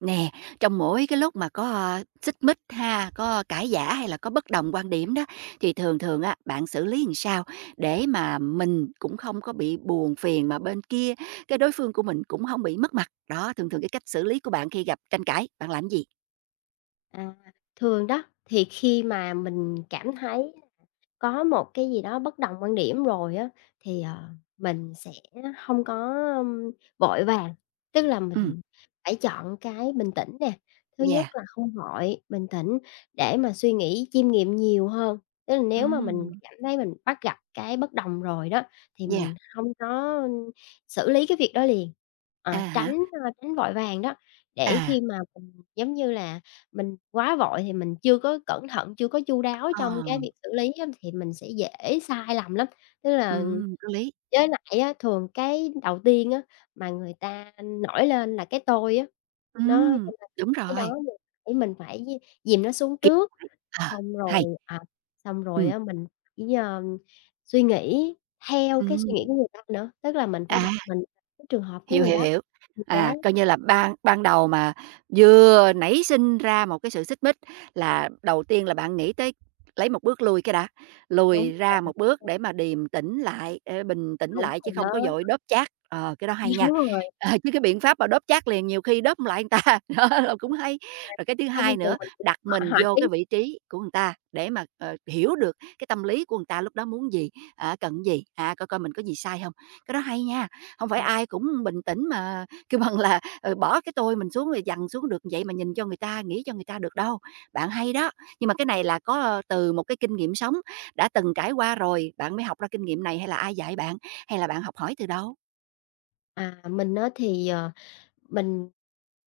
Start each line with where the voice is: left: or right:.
right: Nè, trong mỗi cái lúc mà có xích mích ha, có cãi vã, hay là có bất đồng quan điểm đó, thì thường thường á, bạn xử lý làm sao để mà mình cũng không có bị buồn phiền, mà bên kia cái đối phương của mình cũng hông bị mất mặt? Đó, thường thường cái cách xử lý của bạn khi gặp tranh cãi, bạn làm gì?
left: À, thường đó, thì khi mà mình cảm thấy có một cái gì đó bất đồng quan điểm rồi á, thì, ờ, mình sẽ hông có vội vàng. Tức là
right: Ừm.
left: mình phải chọn cái bình tĩnh nè, thứ nhất
right: Yeah.
left: là không vội, bình tĩnh, để mà suy nghĩ, chiêm nghiệm nhiều hơn. Tức là nếu mà mình
right: Ừm.
left: cảm thấy mình bắt gặp cái bất đồng rồi đó, thì
right: Yeah.
left: mình hông có xử lý cái việc đó liền. À,
right: À,
left: tránh,
right: hả.
left: ờ, tránh vội vàng đó, để
right: À.
left: khi mà mình, giống như là, mình quá vội thì mình chưa có cẩn thận, chưa có chu đáo trong cái
right: Ờ.
left: việc xử lý á, thì mình sẽ dễ sai lầm lắm. Tức là
right: Ừm, có lý.
left: với lại á, thường cái đầu tiên á mà người ta nổi lên là cái tôi á. Nó cho
right: Ừm,
left: nên
right: đúng
left: cái
right: rồi!
left: đó mình phải mình phải d dìm nó xuống
right: Kìm
left: trước,
right: lại, ờ,
left: xong
right: hay.
left: rồi, à, xong rồi
right: Ừm.
left: á mình chỉ, ờ, suy nghĩ theo cái suy nghĩ
right: Ừm.
left: của người ta nữa. Tức là mình phải
right: À.
left: đặt mình cái trường hợp của
right: Hiểu,
left: người
right: hiểu,
left: đó,
right: hiểu.
left: người đó.
right: À, coi như là ban ban đầu mà vừa nảy sinh ra một cái sự xích mích là đầu tiên là bạn nghĩ tới lấy 1 bước lui cái đã,
left: Đúng
right: lùi ra
left: rồi
right: 1 bước
left: [unintelligible]
right: để mà điềm tĩnh lại, ờ, bình tĩnh
left: Đúng
right: lại chứ
left: rồi đó.
right: không có vội đốp chát, ờ, cái đó hay
left: Đúng
right: nha!
left: rồi.
right: Ờ, chứ cái biện pháp mà đốp chát liền nhiều khi đốp hông lại người ta, đó, là cũng
left: [unintelligible]
right: hay. Rồi cái thứ
left: Thông
right: 2
left: thường
right: nữa,
left: mình cũng
right: đặt
left: h
right: mình
left: hạn
right: vô
left: chế.
right: cái vị trí của người ta để mà, ờ, hiểu được cái tâm lý của người ta lúc đó muốn gì, á, cần cái gì, à, coi coi mình có gì sai hông? Cái đó hay nha, không phải
left: Ờ.
right: ai cũng bình tĩnh mà kêu bằng là, ờ, bỏ cái tôi mình xuống, rồi dằn xuống được vậy mà nhìn cho người ta, nghĩ cho người ta được đâu. Bạn hay đó, nhưng mà cái này là có, ờ, từ một cái kinh nghiệm sống đã từng trải qua rồi, bạn mới học ra kinh nghiệm này, hay là ai dạy bạn, hay là bạn học hỏi từ đâu?
left: À, mình á, thì, ờ, mình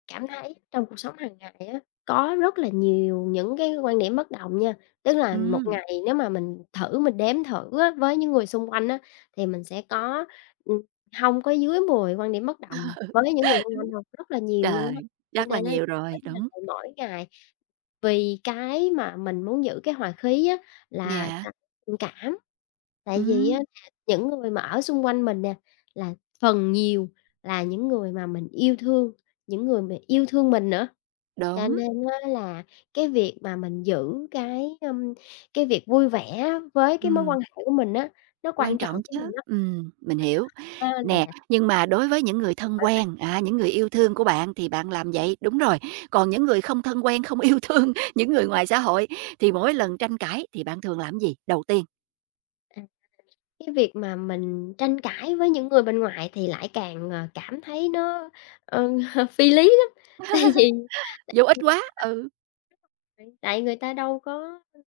left: cảm thấy trong cuộc sống hàng ngày á, có rất là nhiều những cái quan điểm bất đồng nha. Tức là một
right: Ừm.
left: ngày nếu mà mình thử mình đếm thử á với những người xung quanh á, thì mình sẽ có, ừm, hông có dưới 10 quan điểm bất
right: Ờ, đúng.
left: đồng với những người xung quanh đâu, rất là nhiều luôn á.
right: Trời,
left: Cho
right: chắc là
left: nên á
right: nhiều
left: mỗi
right: rồi,
left: ngày,
right: đúng.
left: mỗi ngày vì cái mà mình muốn giữ cái hoà khí á là c
right: Yeah.
left: tình cảm, tại vì á
right: Ừm.
left: là những người mà ở xung quanh mình nè là phần nhiều là những người mà mình yêu thương, những người mà yêu thương mình nữa, cho
right: Đúng.
left: nên á là cái việc mà mình giữ cái, ưm, cái việc vui vẻ á với cái mối
right: Ừm.
left: quan hệ của mình á, nó
right: Quan
left: quan
right: trọng
left: trọng với
right: chớ,
left: mình lắm.
right: ừm, mình
left: Mình
right: hiểu.
left: hên
right: Nè,
left: là
right: nhưng mà đối với những người thân
left: [unintelligible]
right: quen á, những người yêu thương của bạn, thì bạn làm vậy, đúng rồi. Còn những người không thân quen, không yêu thương, những người ngoài xã hội, thì mỗi lần tranh cãi thì bạn thường làm cái gì đầu tiên?
left: À, cái việc mà mình tranh cãi với những người bên ngoài thì lại càng, ờ, cảm thấy nó, ừ, ờ, phi lý lắm, tại vì
right: Vô
left: tại
right: ích quá,
left: [unintelligible]
right: ừ.
left: tại tại người ta đâu có, ưm,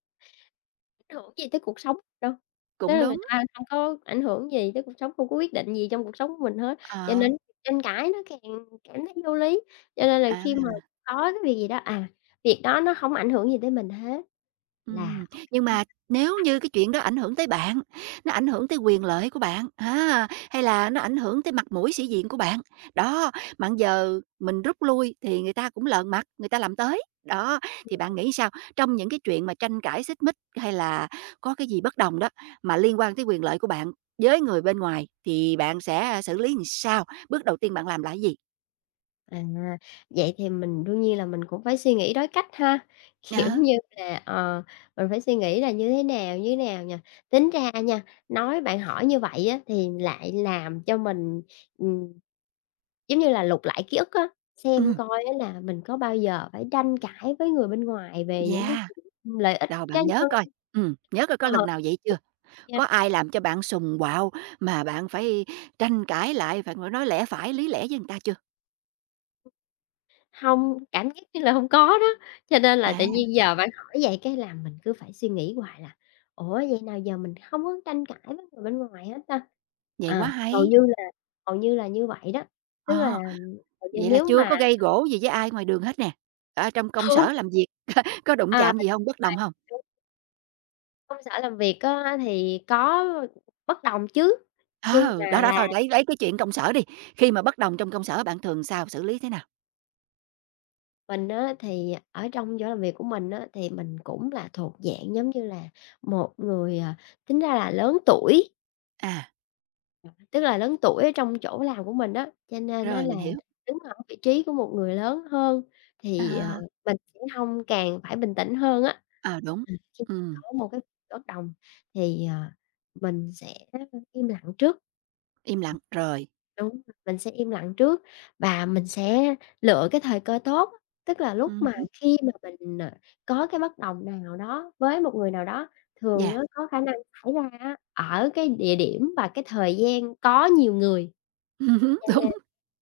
left: ảnh hưởng gì tới cuộc sống đâu. Tức
right: Cũng
left: là người
right: đúng.
left: ta không có ảnh hưởng gì tới cuộc sống, không có quyết định gì trong cuộc sống của mình hết, cho
right: Ờ.
left: nên tranh cãi nó càng cảm thấy vô lý, cho nên là khi mà
right: À.
left: có cái việc gì đó, à, việc đó nó hông ảnh hưởng gì tới mình hết, là
right: Ừm, nhưng mà nếu
left: [unintelligible]
right: như cái chuyện đó ảnh hưởng tới bạn, nó ảnh hưởng tới quyền lợi của bạn á, hay là nó ảnh hưởng tới mặt mũi, sĩ diện của bạn, đó, mà bây giờ mình rút lui thì người ta cũng lờn mặt, người ta làm tới. Đó, thì bạn
left: [unintelligible]
right: nghĩ sao, trong những cái chuyện mà tranh cãi, xích mích hay là có cái gì bất đồng đó mà liên quan tới quyền lợi của bạn với người bên ngoài, thì bạn sẽ xử lý làm sao, bước đầu tiên bạn làm là cái gì?
left: À, vậy thì mình đương nhiên là mình cũng phải suy nghĩ đối cách ha? Kiểu
right: Ờ.
left: như là, ờ, mình phải suy nghĩ là như thế nào, như thế nào nhỉ? Tính ra nha, nói bạn hỏi như vậy á thì lại làm cho mình, ừm, giống như là, lục lại ký ức á, xem
right: Ừm.
left: coi á là mình có bao giờ phải tranh cãi với người bên ngoài về những cái
right: Yeah,
left: chuyện lợi ích
right: đâu
left: cá
right: bạn nhớ
left: nhân
right: coi, ừm, nhớ coi có
left: ờ,
right: lần nào vậy chưa?
left: yeah.
right: Có ai làm cho bạn sùng, quạo mà bạn phải tranh cãi lại, phải ngồi nói lẽ phải, lý lẽ với người ta chưa?
left: Hông, cảm giác như là hông có đó, cho nên là tự
right: À.
left: nhiên giờ bạn hỏi vậy cái làm mình cứ phải suy nghĩ hoài là "Ủa, vậy nào giờ mình không có tranh cãi với người bên ngoài hả ta?".
right: Vậy quá
left: À, hầu
right: hay.
left: như là hầu như là như vậy đó, tức là
right: Ờ,
left: hầu như
right: vậy là
left: nếu
right: chưa
left: mà
right: có gây gổ gì với ai ngoài đường hết nè, ở trong công
left: Không.
right: sở làm việc có đụng
left: À, m
right: chạm
left: rồi,
right: gì hông, bất đồng hông?
left: đúng. Công sở làm việc á, thì có bất đồng chứ, nhưng
right: Ờ, đó
left: mà
right: đó
left: là
right: thôi lấy lấy cái chuyện công sở đi, khi mà bất đồng trong công sở bạn thường sao, xử lý thế nào?
left: Mình á, thì ở trong chỗ làm việc của mình á, thì mình cũng là thuộc dạng giống như là một người, à, tính ra là lớn tuổi.
right: À.
left: Tức là lớn tuổi ở trong chỗ làm của mình á, cho nên á,
right: Rồi,
left: là
right: mình hiểu.
left: đứng ở vị trí của một người lớn hơn, thì, ờ,
right: À.
left: mình sẽ hông càng phải bình tĩnh hơn á.
right: Ờ, đúng,
left: Ừm, khi mà
right: ừm.
left: có một cái bất đồng, thì, ờ, mình sẽ im lặng trước.
right: Im lặng, rồi.
left: Đúng, mình sẽ im lặng trước và mình sẽ lựa cái thời cơ tốt, tức là lúc
right: Ừm
left: mà
right: hứm.
left: khi mà mình, à, có cái bất đồng nào đó với một người nào đó, thường
right: Yeah.
left: á, có khả năng xảy ra á, ở cái địa điểm và cái thời gian có nhiều người.
right: Ừm hứm,
left: Cho
right: đúng,
left: nên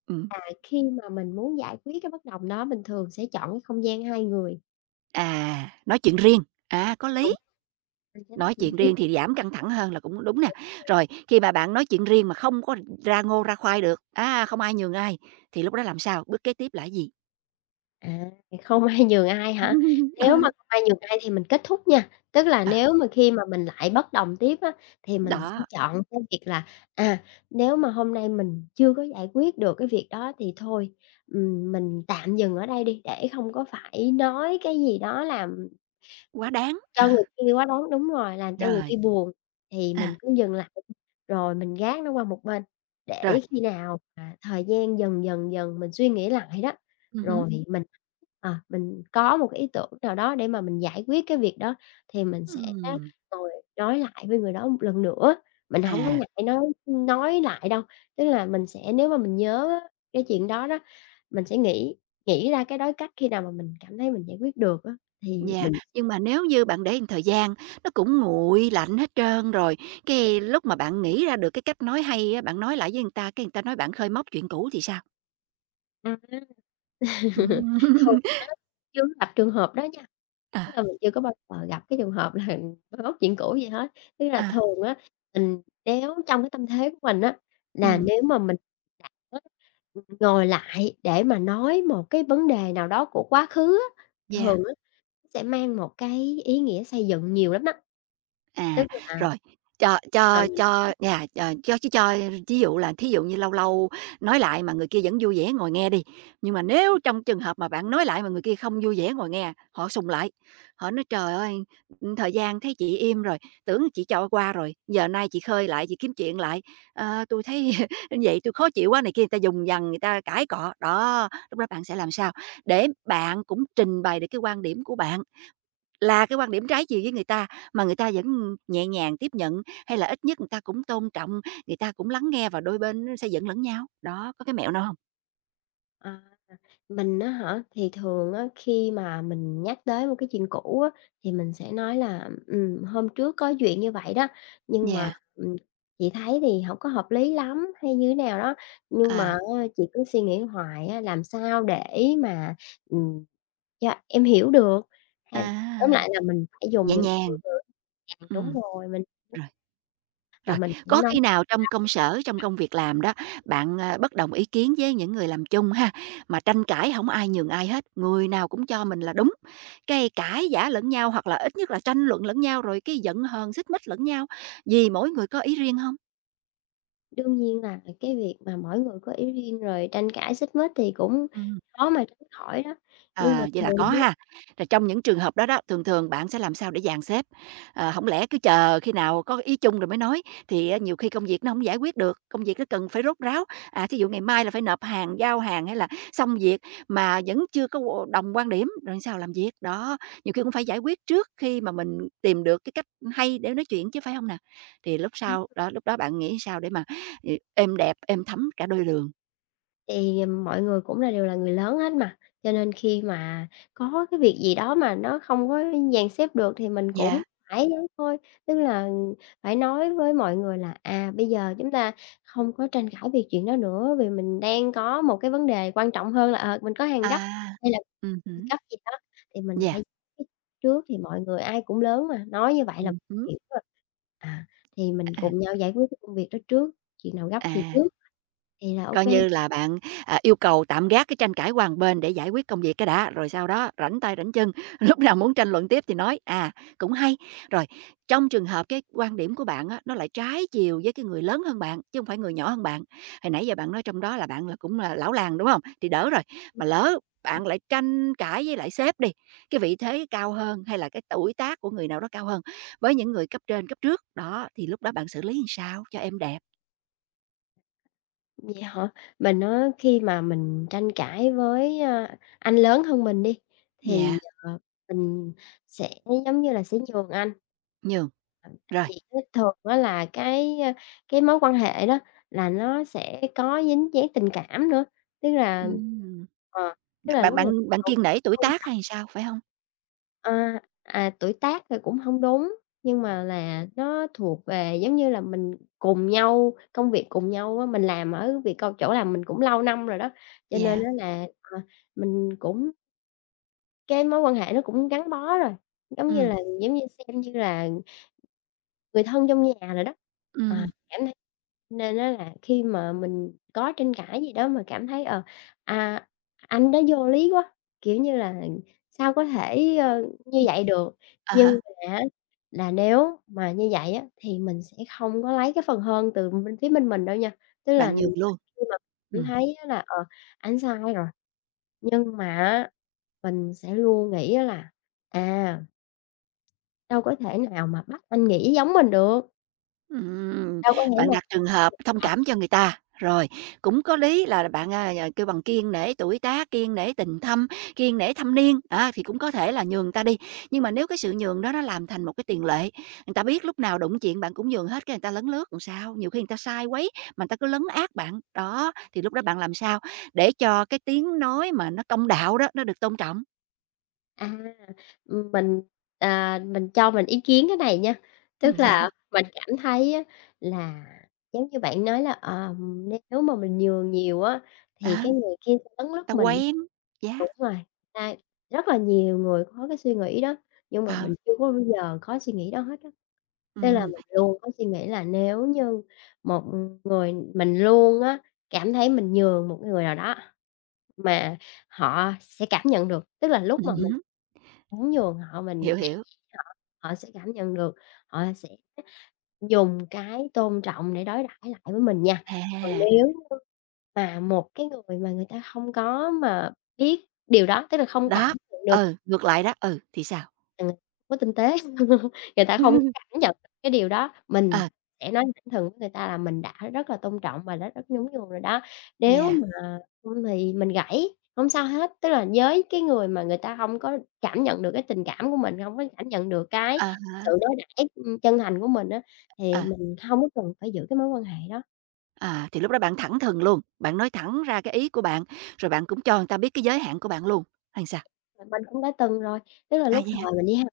right: ừm.
left: là khi mà mình muốn giải quyết cái bất đồng đó mình thường sẽ chọn cái không gian 2 người.
right: À, nói chuyện riêng, à, có
left: Đúng.
right: lý.
left: Mình sẽ nói
right: Nói
left: chuyện
right: chuyện
left: riêng.
right: riêng thì giảm căng thẳng hơn là cũng đúng nè.
left: Đúng vậy.
right: Rồi khi mà bạn nói chuyện riêng mà không có ra ngô ra khoai được, a, không ai nhường ai, thì lúc đó làm sao, bước kế tiếp là gì?
left: À, không ai nhường ai hả? Nếu mà
right: Ừ.
left: không ai nhường ai thì mình kết thúc nha. Tức là
right: À.
left: nếu mà khi mà mình lại bất đồng tiếp á, thì mình sẽ
right: Đó.
left: chọn cái việc là, à, nếu mà hôm nay mình chưa có giải quyết được cái việc đó, thì thôi, ừm, mình tạm dừng ở đây đi để không có phải nói cái gì đó làm
right: Quá đáng, ờ.
left: cho người kia quá đáng đúng rồi, làm cho người kia
right: Rồi.
left: buồn. Thì
right: À.
left: mình cứ dừng lại, rồi mình gác nó qua một bên,
right: Rồi.
left: để khi nào mà thời gian dần dần dần mình suy nghĩ lại đó,
right: Ừm hứm.
left: rồi mình, à, mình có 1 ý tưởng nào đó để mà mình giải quyết cái việc đó, thì mình sẽ
right: Ừm.
left: ngồi nói lại với người đó 1 lần nữa, mình hông có
right: À.
left: ngại nói nói lại đâu. Tức là mình sẽ nếu mà mình nhớ á cái chuyện đó đó, mình sẽ nghĩ nghĩ ra cái đối cách, khi nào mà mình cảm thấy mình giải quyết được á thì
right: Yeah,
left: mình
right: nhưng mà nếu như bạn để một thời gian, nó cũng nguội lạnh hết trơn rồi, cái, lúc mà bạn nghĩ ra được cái cách nói hay á, bạn nói lại với người ta, cái người ta nói bạn khơi móc chuyện cũ thì sao?
left: Ừm ha.
right: Ừm.
left: Thường á chưa có gặp trường hợp đó nha, tức
right: À.
left: là mình chưa có bao giờ gặp cái trường hợp là moi móc chuyện cũ gì hết. Tức là
right: À.
left: thường á mình nếu trong cái tâm thế của mình á là
right: Ừm.
left: nếu mà mình cảm á, ừm, ngồi lại để mà nói một cái vấn đề nào đó của quá khứ á,
right: Yeah.
left: thường á sẽ mang một cái ý nghĩa xây dựng nhiều lắm đó. Tức
right: À,
left: là
right: rồi, cho
left: mà
right: cho
left: mình
right: cho
left: ưm.
right: nhà ch cho ch cho thí dụ là, thí dụ như lâu lâu nói lại mà người kia vẫn vui vẻ ngồi nghe đi. Nhưng mà nếu trong trường hợp mà bạn nói lại mà người kia không vui vẻ ngồi nghe, họ sùng lại, họ nói: "Trời ơi, thời gian thấy chị im rồi, tưởng chị cho qua rồi, giờ nay chị khơi lại, chị kiếm chuyện lại. Ờ, tui thấy vậy, tui khó chịu quá" này kia, người ta vùng vằng, người ta cãi cọ. Đó, lúc đó bạn sẽ làm sao, để bạn cũng trình bày được cái quan điểm của bạn là cái quan điểm trái chiều với người ta, mà người ta vẫn nhẹ nhàng tiếp nhận? Hay là ít nhất người ta cũng tôn trọng, người ta cũng lắng nghe và đôi bên nó sẽ dẫn lẫn nhau? Đó, có cái mẹo nào hông?
left: À, mình á hả? Thì thường á khi mà mình nhắc tới một cái chuyện cũ á, thì mình sẽ nói là, ừm, hôm trước có chuyện như vậy đó, nhưng mà,
right: Yeah.
left: ừm, chị thấy thì hổng có hợp lý lắm hay như thế nào đó, nhưng mà
right: À.
left: á chị cứ suy nghĩ hoài á, làm sao để mà, ừm, cho em hiểu được hay tóm
right: À!
left: lại là mình phải dùng
right: Nhẹ
left: những cái
right: nhàng.
left: ngôn từ giằng, đúng
right: Ừm.
left: rồi, mình cũng
right: Rồi.
left: và
right: Rồi,
left: mình cũng
right: có
left: nói
right: khi nào trong công sở,
left: là
right: trong
left: [unintelligible]
right: công việc làm đó, bạn, a, bất đồng ý kiến với những người làm chung ha, mà tranh cãi hổng ai nhường ai hết, người nào cũng cho mình là đúng, cái cãi vã lẫn nhau hoặc là ít nhất là tranh luận lẫn nhau rồi cái giận hờn, xích mích lẫn nhau, vì mỗi người có ý riêng hông?
left: Đương nhiên là về cái việc mà mỗi người có ý riêng rồi tranh cãi xích mích thì cũng
right: Ừm.
left: khó mà tránh khỏi đó, nhưng mà
right: À, vậy là
left: thường
right: có
left: á
right: ha, rồi trong những trường hợp đó đó, thường thường bạn sẽ làm sao để dàn xếp? Ờ, hổng lẽ cứ chờ khi nào có ý chung rồi mới nói, thì á nhiều khi công việc nó hổng giải quyết được, công việc nó cần phải rốt ráo, à, thí dụ ngày mai là phải nộp hàng, giao hàng hay là xong việc mà vẫn chưa có đồng quan điểm, rồi sao làm việc? Đó, nhiều khi cũng phải giải quyết trước khi mà mình tìm được cái cách hay để nói chuyện chứ, phải hông nào? Thì lúc
left: Ừm.
right: sau, đó, lúc đó bạn nghĩ sao để mà ê êm đẹp, êm thấm cả đôi đường.
left: Thì, ừm, mọi người cũng là đều là người lớn hết mà, cho nên khi mà có cái việc gì đó mà nó không có dàn xếp được, thì mình cũng
right: Yeah.
left: phải thôi. Tức là phải nói với mọi người là, à, bây giờ chúng ta không có tranh cãi về chuyện đó nữa, vì mình đang có một cái vấn đề quan trọng hơn là, ờ, mình có hàng gấp
right: À.
left: hay là
right: Ừm hứm.
left: gấp gì đó, thì mình
right: Yeah.
left: phải th trước thì mọi người ai cũng lớn mà, nói như vậy là
right: Ừm hứm.
left: hiểu rồi. À, thì mình
right: À.
left: cùng nhau giải quyết cái công việc đó trước, chuyện nào gấp thì
right: À.
left: trước, thì là ô
right: Coi
left: kê.
right: như là bạn, à, yêu cầu tạm gác cái tranh cãi qua một bên để giải quyết công việc cái đã, rồi sau đó rảnh tay rảnh chân, lúc nào muốn tranh luận tiếp thì nói, à. Cũng hay. Rồi. Trong trường hợp cái quan điểm của bạn á, nó lại trái chiều với cái người lớn hơn bạn, chứ hông phải người nhỏ hơn bạn. Hồi nãy giờ bạn nói trong đó là bạn là cũng là lão làng, đúng hông? Thì đỡ rồi, mà lỡ bạn lại tranh cãi với lại sếp đi, cái vị thế cao hơn, hay là cái tuổi tác của người nào đó cao hơn với những người cấp trên cấp trước. Đó. Thì lúc đó bạn xử lý làm sao cho êm đẹp?
left: Vậy hả. Mình á khi mà mình tranh cãi với, a, anh lớn hơn mình đi, thì,
right: Yeah.
left: ờ, mình sẽ giống như là sẽ nhường anh.
right: Nhường.
left: [unintelligible]
right: Rồi.
left: Gì chứ thường á là cái, ơ, cái mối quan hệ đó là nó sẽ có dính dáng tình cảm nữa. Tức là
right: Ừm.
left: ờ, tức
right: Bạn
left: là
right: bạn
left: lúc này
right: bạn bạn
left: vẫn
right: kiêng nể tuổi
left: tôn
right: tác
left: trọng.
right: hay sao? Phải hông?
left: À, à, tuổi tác thì cũng hông đúng, nhưng mà là nó thuộc về, giống như là, mình cùng nhau, công việc cùng nhau á. Mình làm ở việc c chỗ làm mình cũng lâu năm rồi đó, cho nên
right: Yeah.
left: á là, ờ, mình cũng cái mối quan hệ nó cũng gắn bó rồi, giống như
right: Ừm.
left: là, giống như xem như là, người thân trong nhà rồi đó. Ờ,
right: Ừm.
left: cảm thấy nên á là khi mà mình có tranh cãi gì đó mà cảm thấy, ờ, à, anh đó vô lý quá, kiểu như là, sao có thể, ờ, như
right: Ừm.
left: vậy được.
right: À há.
left: Nhưng mà á, là nếu mà như vậy á, thì mình sẽ hông có lấy cái phần hơn từ bên phía bên mình đâu nha, tức là
right: Bạn nhường luôn.
left: khi mà cảm
right: Ừm.
left: thấy á là, ờ, ảnh sai rồi, nhưng mà á, mình sẽ luôn nghĩ á là, à đâu có thể nào mà bắt anh nghĩ giống mình được?
right: Ừm,
left: Đâu có nghĩ
right: bạn
left: là
right: đặt trường hợp thông
left: phải [unintelligible]
right: cảm cho người ta, rồi, cũng có lý là bạn, à, à, kêu bằng kiêng nể tuổi tác, kiêng nể tình thâm, kiêng nể thâm niên, đó, thì cũng có thể là nhường ta đi. Nhưng mà nếu cái sự nhường đó nó làm thành một cái tiền lệ, người ta biết lúc nào đụng chuyện bạn cũng nhường hết, cái người ta lấn lướt rồi sao? Nhiều khi người ta sai quấy, mà ta cứ lấn át bạn, đó, thì lúc đó bạn làm sao để cho cái tiếng nói mà nó công đạo đó nó được tôn trọng?
left: À, ừm, mình, ờ, mình cho mình ý kiến cái này nha,
right: Ừm,
left: tức
right: sao
left: là
right: à?
left: mình cảm thấy á là giống như bạn nói là, ờ, nếu mà mình nhường nhiều á,
right: Ờ.
left: thì cái người kia cũng lấn
right: Ta
left: lướt mình.
right: quen, yeah.
left: Đúng rồi, à, rất là nhiều người có cái suy nghĩ đó, nhưng mà
right: Ờ.
left: mình chưa có bao giờ có suy nghĩ đó hết á. Nên
right: Ừm,
left: là
right: ừm.
left: mình luôn có suy nghĩ là nếu như một người mình luôn á, cảm thấy mình nhường một cái người nào đó, mà họ sẽ cảm nhận được. Tức là lúc mà
right: Ừm
left: mình
right: hứm.
left: muốn nhường họ mình
right: Hiểu,
left: nhẹ
right: hiểu.
left: nhàng với họ, họ sẽ cảm nhận được, họ sẽ dùng cái tôn trọng để đối đãi lại với mình nha. Còn
right: À.
left: nếu như mà một cái người mà người ta hông có mà biết điều đó, tức là không
right: Đó,
left: cảm nhận được
right: ừ, ngược lại đó, ừ, thì sao?
left: Ờ, không có tinh tế, người ta hông cảm nhận được cái điều đó, mình
right: Ờ.
left: sẽ nói thẳng thừng với người ta là mình đã rất là tôn trọng và đã rất nhún nhường rồi đó. Nếu
right: Yeah.
left: mà không thì mình gãy hông sao hết, tức là với cái người mà người ta hông có cảm nhận được cái tình cảm của mình, hông có cảm nhận được cái
right: À
left: sự
right: há.
left: đối đãi, ưm, chân thành của mình á, thì
right: À.
left: mình hông có cần phải giữ cái mối quan hệ đó.
right: À, thì lúc đó bạn thẳng thừng luôn, bạn nói thẳng ra cái ý của bạn, rồi bạn cũng cho người ta biết cái giới hạn của bạn luôn hay sao?
left: Thì mình cũng đã từng rồi, tức là
right: À,
left: lúc
right: vậy hả?
left: thời mình đi ha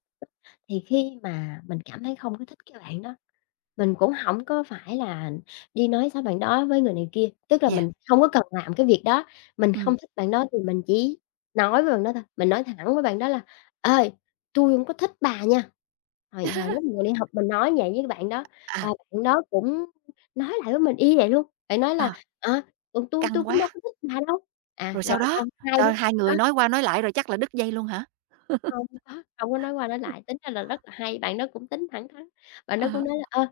left: thì khi mà mình cảm thấy không có thích cái bạn đó, mình cũng hổng có phải là đi nói xấu bạn đó với người này kia, tức là
right: Yeah.
left: mình hông có cần làm cái việc đó. Mình
right: Ừm.
left: không thích bạn đó thì mình chỉ nói với bạn đó thôi, mình nói thẳng với bạn đó là "Ê, tui hổng có thích bà nha." Hồi hồi lúc mình còn đi học mình nói vậy với bạn đó và
right: À.
left: bạn đó cũng, ưm, nói lại với mình y như vậy luôn, bạn nói là,
right: À.
left: à, ừ, "Tui
right: Căng
left: tui cũng
right: quá.
left: đâu có thích bà đâu," à,
right: Rồi
left: rồi
right: sau đó
left: xong hai đứa
right: sau hai
left: á
right: người nói qua nói lại rồi chắc là đứt dây luôn hả?
left: Hông có, không có nói qua nói lại, tính ra là rất là hay, bạn đó cũng tính thẳng thắn, bạn đó
right: À
left: cũng
right: hả.
left: nói là, ờ,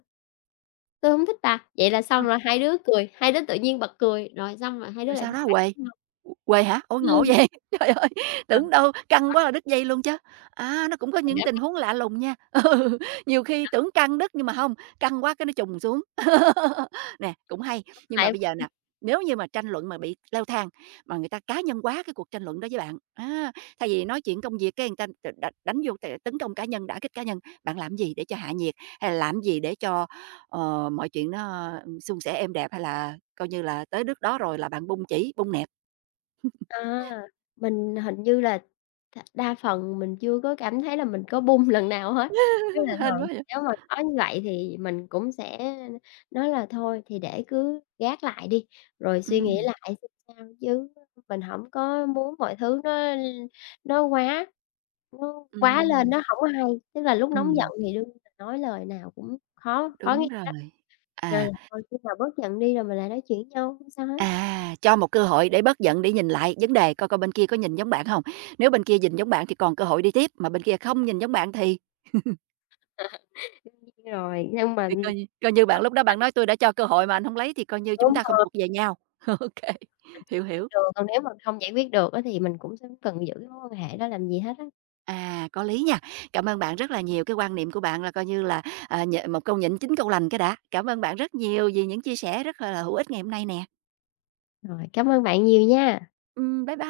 left: "tui hổng thích bà," vậy là xong
right: À.
left: là hai đứa cười, hai đứa tự nhiên bật cười, rồi xong rồi hai đứa
right: Rồi
left: lại
right: sao
left: thành
right: đó
left: bạn
right: huề,
left: với nhau.
right: ừm, huề hả? Ôi, ngộ
left: [unintelligible]
right: vậy, trời ơi,
left: Ờ.
right: tưởng đâu căng quá rồi
left: [unintelligible]
right: đứt dây luôn chớ. À, nó cũng có những tình
left: [unintelligible]
right: huống lạ lùng nha, ừ, nhiều khi
left: Đó.
right: tưởng căng đứt nhưng mà hông, căng quá cái nó chùng xuống. Nè, cũng hay,
left: Xong
right: nhưng mà
left: lại
right: bây giờ
left: ừm.
right: nà, nếu như mà tranh luận mà bị leo thang, mà người ta cá nhân hóa cái cuộc tranh luận đó với bạn, á, thay vì nói chuyện công việc cái người ta đ đ đánh vô cái tấn công cá nhân, đả kích cá nhân, bạn làm gì để cho hạ nhiệt? Hay là làm gì để cho, ờ, mọi chuyện nó, ừm, suôn sẻ, êm đẹp hay là coi như là tới nước đó rồi là bạn bung chỉ, bung nẹp?
left: À, mình hình như là đ đa phần mình chưa có cảm thấy là mình có bung lần nào hết. Ý là
right: Hên quá
left: thường
right: vậy.
left: nếu mà có như vậy thì mình cũng sẽ nói là thôi thì để cứ gác lại đi, rồi suy nghĩ
right: Ừm.
left: lại xem sao chứ mình hổng có muốn mọi thứ nó l nó quá nó quá lên,
right: Ừm.
left: nó hổng có hay. Tức là lúc nóng giận
right: Ừm.
left: thì đương nhiên mình nói lời nào cũng khó khó nghe
right: Đúng
left: á,
right: rồi,
left: nên
right: à.
left: là thôi khi nào bớt giận đi rồi mình lại nói chuyện với nhau, không sao hết.
right: À, cho một cơ hội để bớt giận, để nhìn lại vấn đề coi coi bên kia có nhìn giống bạn hông, nếu bên kia nhìn giống bạn thì còn cơ hội đi tiếp, mà bên kia không nhìn giống bạn thì
left: À, đương nhiên rồi, nhưng mà,
right: Thì
left: ừm
right: coi như coi như bạn lúc đó bạn
left: [unintelligible]
right: nói: "Tui đã cho cơ hội mà anh hông lấy thì coi như chúng
left: Đúng
right: ta không
left: rồi.
right: thuộc về nhau," ô kê,
left: Ảnh cũng
right: hiểu,
left: biết
right: hiểu.
left: đường, còn nếu mà không giải quyết được á thì mình cũng không cần giữ cái mối quan hệ đó làm gì hết á.
right: À, có lý nha. Cảm ơn bạn rất là nhiều, cái quan niệm của bạn là coi như là, ờ, nh một câu nhịn chín câu lành cái đã. Cảm ơn bạn rất nhiều vì những chia sẻ rất, gọi là, hữu ích ngày hôm nay nè.
left: Rồi, cám ơn bạn nhiều nha.
right: Ừm, bye bye.